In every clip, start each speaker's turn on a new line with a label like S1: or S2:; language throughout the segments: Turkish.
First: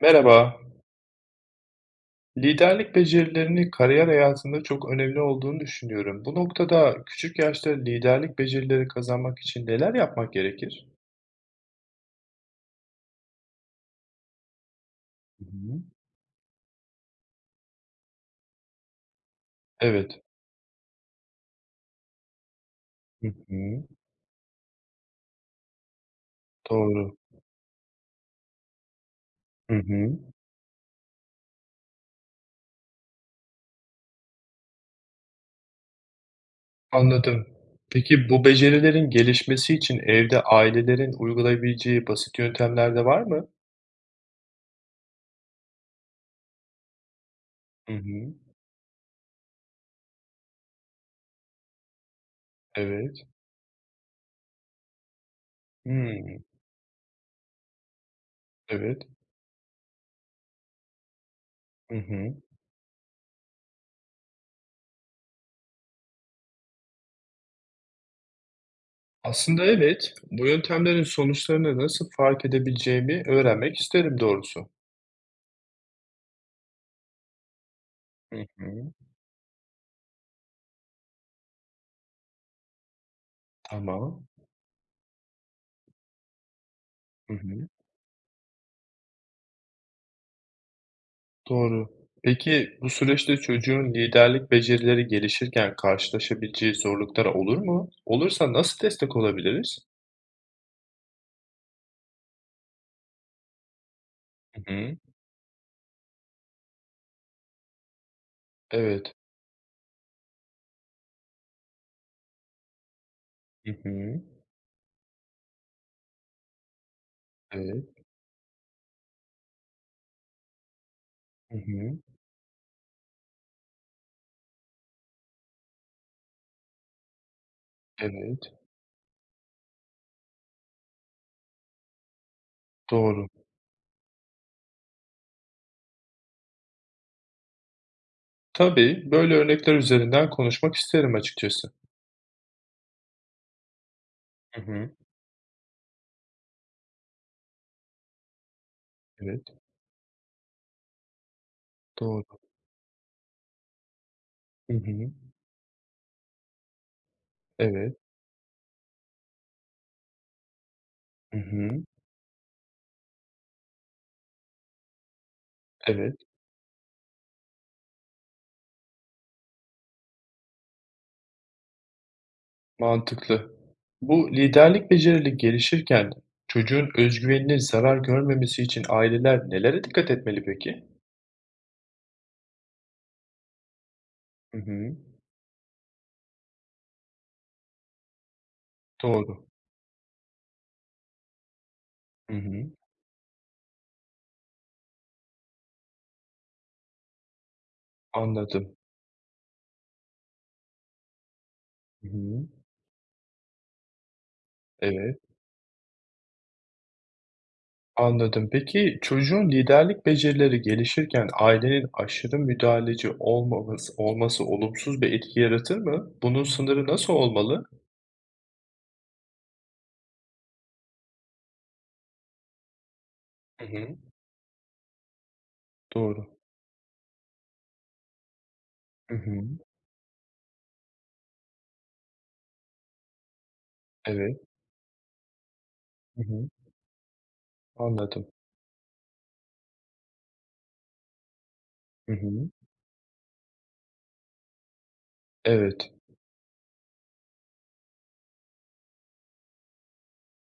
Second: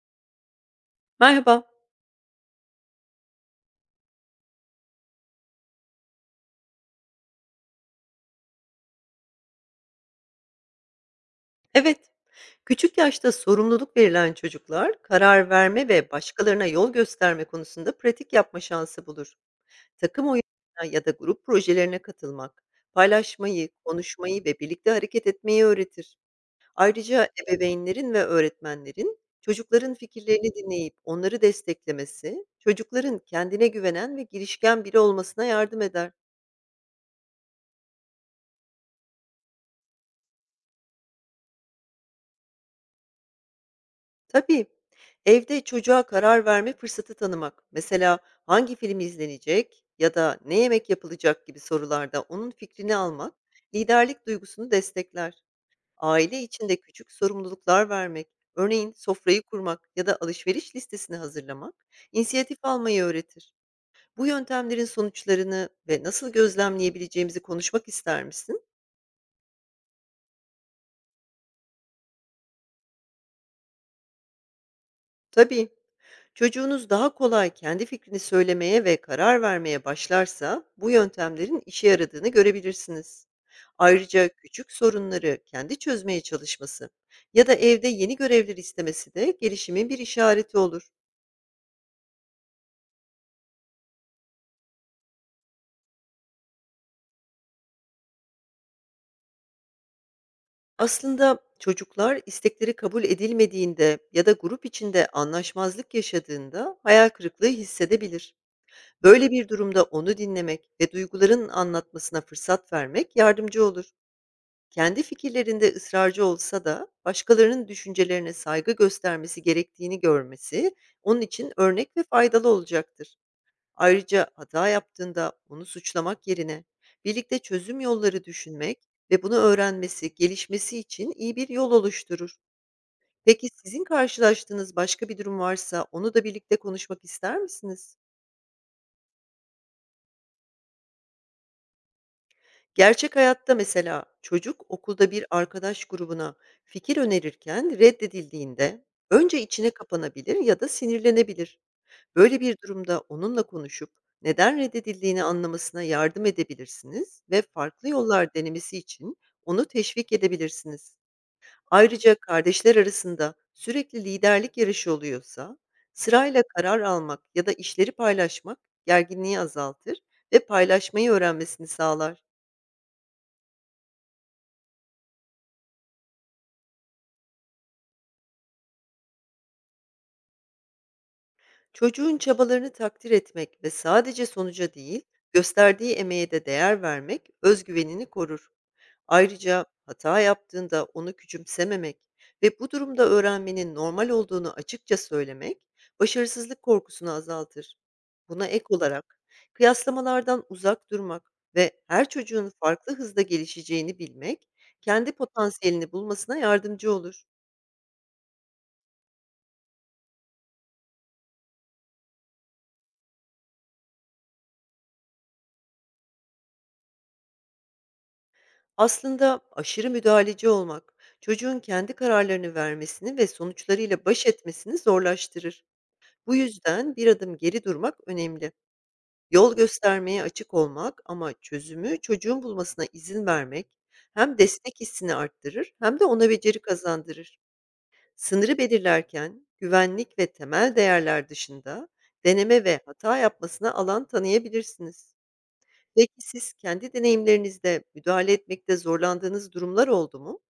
S1: Merhaba.
S2: Merhaba.
S1: Liderlik becerilerini kariyer hayatında çok önemli olduğunu düşünüyorum. Bu noktada küçük yaşta liderlik becerileri kazanmak için neler yapmak gerekir?
S2: Evet, küçük yaşta sorumluluk verilen çocuklar
S1: Hı
S2: karar
S1: hı.
S2: verme ve başkalarına yol gösterme konusunda pratik yapma şansı bulur.
S1: Evet.
S2: Takım oyunlarına ya da grup projelerine katılmak,
S1: Hı
S2: paylaşmayı,
S1: hı.
S2: konuşmayı ve birlikte hareket etmeyi öğretir.
S1: Doğru.
S2: Ayrıca ebeveynlerin ve öğretmenlerin
S1: Hı
S2: çocukların
S1: hı.
S2: fikirlerini dinleyip onları desteklemesi, çocukların kendine güvenen ve girişken biri olmasına yardım eder.
S1: Anladım. Peki bu becerilerin gelişmesi için evde ailelerin uygulayabileceği basit yöntemler de var mı?
S2: Tabii. Evde çocuğa karar verme fırsatı tanımak.
S1: Hı
S2: Mesela
S1: hı.
S2: hangi film izlenecek ya da ne yemek yapılacak gibi sorularda onun fikrini
S1: Evet.
S2: almak liderlik duygusunu destekler.
S1: Hmm.
S2: Aile içinde küçük sorumluluklar vermek, örneğin
S1: Evet.
S2: sofrayı kurmak ya da alışveriş listesini hazırlamak
S1: Hı hı.
S2: inisiyatif almayı öğretir. Bu yöntemlerin sonuçlarını ve nasıl gözlemleyebileceğimizi konuşmak ister misin?
S1: Aslında evet. Bu yöntemlerin sonuçlarını nasıl fark edebileceğimi öğrenmek isterim doğrusu.
S2: Tabii. Çocuğunuz daha kolay kendi fikrini
S1: Hı
S2: söylemeye
S1: hı.
S2: ve karar vermeye başlarsa bu yöntemlerin işe yaradığını görebilirsiniz.
S1: Tamam.
S2: Ayrıca küçük sorunları kendi çözmeye çalışması
S1: Hı
S2: ya da
S1: hı.
S2: evde yeni görevler istemesi de gelişimin bir işareti olur.
S1: Doğru. Peki bu süreçte çocuğun liderlik becerileri gelişirken karşılaşabileceği zorluklar olur mu? Olursa nasıl destek olabiliriz?
S2: Aslında çocuklar istekleri kabul edilmediğinde ya da
S1: Hı
S2: grup
S1: hı.
S2: içinde anlaşmazlık yaşadığında hayal kırıklığı hissedebilir.
S1: Evet.
S2: Böyle bir durumda onu dinlemek ve duyguların anlatmasına fırsat vermek yardımcı
S1: Hı
S2: olur.
S1: hı.
S2: Kendi fikirlerinde ısrarcı olsa da başkalarının
S1: Evet.
S2: düşüncelerine saygı göstermesi gerektiğini görmesi onun için
S1: Hı
S2: örnek
S1: hı.
S2: ve faydalı olacaktır. Ayrıca hata yaptığında onu suçlamak yerine birlikte çözüm yolları
S1: Evet.
S2: düşünmek ve bunu öğrenmesi, gelişmesi için iyi bir yol oluşturur.
S1: Doğru.
S2: Peki sizin karşılaştığınız başka bir durum varsa onu da birlikte konuşmak ister misiniz?
S1: Tabii, böyle örnekler üzerinden konuşmak isterim açıkçası.
S2: Gerçek hayatta mesela
S1: Hı
S2: çocuk
S1: hı.
S2: okulda bir arkadaş grubuna fikir önerirken reddedildiğinde önce
S1: Evet.
S2: içine kapanabilir ya da sinirlenebilir.
S1: Doğru.
S2: Böyle bir durumda onunla konuşup neden
S1: Hı hı.
S2: reddedildiğini anlamasına yardım edebilirsiniz ve farklı
S1: Evet.
S2: yollar denemesi için onu teşvik edebilirsiniz.
S1: Hı hı.
S2: Ayrıca kardeşler arasında sürekli liderlik yarışı oluyorsa
S1: Evet.
S2: sırayla karar almak ya da işleri paylaşmak gerginliği azaltır ve paylaşmayı öğrenmesini sağlar.
S1: Mantıklı. Bu liderlik becerileri gelişirken çocuğun özgüveninin zarar görmemesi için aileler nelere dikkat etmeli peki?
S2: Çocuğun çabalarını takdir etmek ve sadece
S1: Hı
S2: sonuca
S1: hı.
S2: değil, gösterdiği emeğe de değer vermek özgüvenini korur.
S1: Doğru.
S2: Ayrıca hata yaptığında onu küçümsememek
S1: Hı
S2: ve
S1: hı.
S2: bu durumda öğrenmenin normal olduğunu açıkça söylemek başarısızlık korkusunu azaltır. Buna ek
S1: Anladım.
S2: olarak kıyaslamalardan uzak durmak ve her
S1: Hı hı.
S2: çocuğun farklı hızda gelişeceğini bilmek kendi
S1: Evet,
S2: potansiyelini bulmasına yardımcı olur.
S1: anladım. Peki çocuğun liderlik becerileri gelişirken ailenin aşırı müdahaleci olmaması, olması olumsuz bir etki yaratır mı? Bunun sınırı nasıl olmalı?
S2: Aslında aşırı müdahaleci olmak, çocuğun kendi kararlarını vermesini ve
S1: Hı hı.
S2: sonuçlarıyla baş etmesini zorlaştırır.
S1: Doğru.
S2: Bu yüzden bir adım geri durmak önemli.
S1: Hı hı.
S2: Yol göstermeye açık olmak ama çözümü çocuğun bulmasına izin vermek hem
S1: Evet.
S2: destek hissini arttırır hem de
S1: Hı
S2: ona
S1: hı.
S2: beceri kazandırır.
S1: Anladım.
S2: Sınırı belirlerken güvenlik ve temel değerler dışında
S1: Hı hı.
S2: deneme ve hata yapmasına alan tanıyabilirsiniz.
S1: Evet.
S2: Peki siz kendi deneyimlerinizde müdahale etmekte zorlandığınız durumlar oldu mu?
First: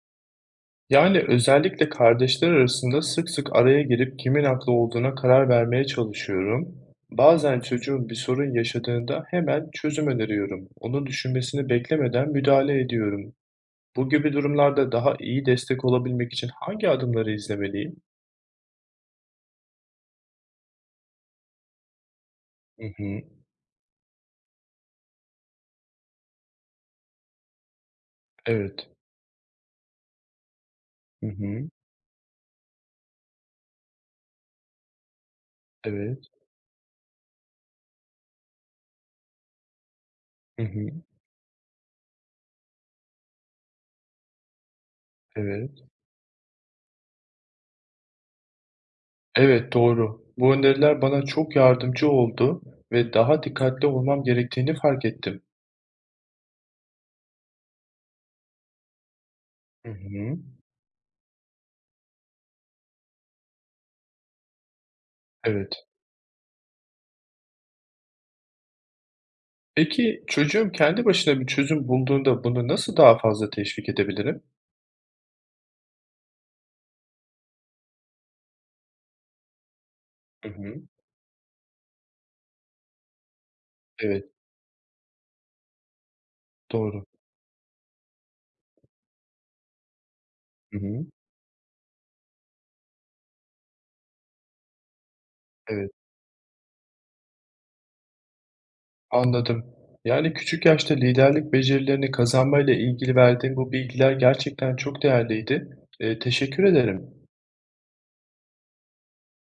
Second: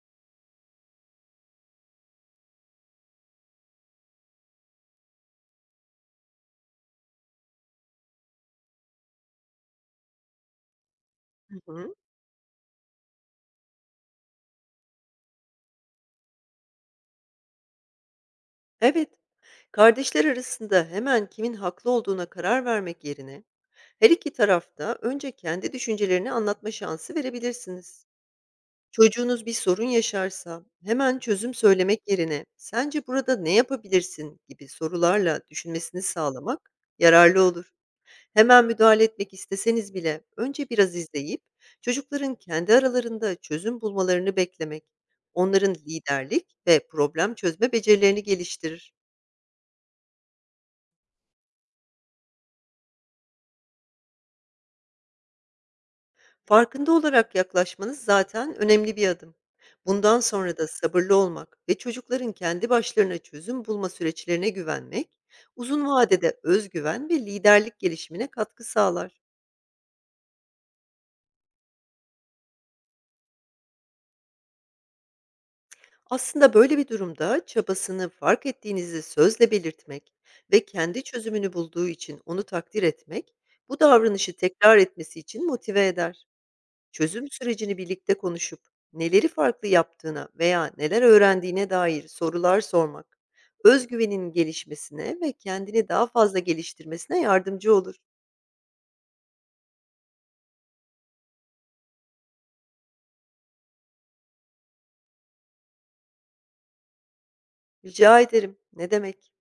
S1: Yani özellikle kardeşler arasında sık sık araya girip kimin haklı olduğuna karar vermeye çalışıyorum. Bazen çocuğum bir sorun yaşadığında hemen çözüm öneriyorum. Onun
S2: Hı
S1: düşünmesini
S2: hı.
S1: beklemeden müdahale ediyorum. Bu gibi durumlarda daha iyi destek olabilmek için hangi adımları izlemeliyim?
S2: Evet, kardeşler arasında hemen kimin haklı olduğuna karar
S1: Hı
S2: vermek
S1: hı.
S2: yerine her iki tarafta önce kendi düşüncelerini anlatma şansı verebilirsiniz.
S1: Evet.
S2: Çocuğunuz bir sorun yaşarsa hemen
S1: Hı
S2: çözüm
S1: hı.
S2: söylemek yerine "Sence burada ne yapabilirsin?" gibi sorularla düşünmesini
S1: Evet.
S2: sağlamak yararlı olur. Hemen müdahale etmek isteseniz bile
S1: Hı
S2: önce
S1: hı.
S2: biraz izleyip çocukların kendi aralarında çözüm bulmalarını beklemek onların
S1: Evet.
S2: liderlik ve problem çözme becerilerini geliştirir.
S1: Evet, doğru. Bu öneriler bana çok yardımcı oldu ve daha dikkatli olmam gerektiğini fark ettim.
S2: Farkında olarak yaklaşmanız zaten önemli bir adım.
S1: Hı
S2: Bundan
S1: hı.
S2: sonra da sabırlı olmak ve çocukların kendi başlarına çözüm bulma süreçlerine güvenmek,
S1: Evet.
S2: uzun vadede özgüven ve liderlik gelişimine katkı sağlar.
S1: Peki, çocuğum kendi başına bir çözüm bulduğunda bunu nasıl daha fazla teşvik edebilirim?
S2: Aslında böyle bir durumda çabasını fark ettiğinizi sözle belirtmek
S1: Hı
S2: ve
S1: hı.
S2: kendi çözümünü bulduğu için onu takdir etmek, bu
S1: Evet,
S2: davranışı tekrar etmesi için motive eder.
S1: doğru.
S2: Çözüm sürecini birlikte konuşup neleri farklı yaptığına veya
S1: Hı
S2: neler
S1: hı.
S2: öğrendiğine dair sorular sormak, özgüvenin gelişmesine ve kendini
S1: Evet,
S2: daha fazla geliştirmesine yardımcı olur.
S1: anladım. Yani küçük yaşta liderlik becerilerini kazanmayla ilgili verdiğin bu bilgiler gerçekten çok değerliydi. Teşekkür ederim.
S2: Rica ederim. Ne demek?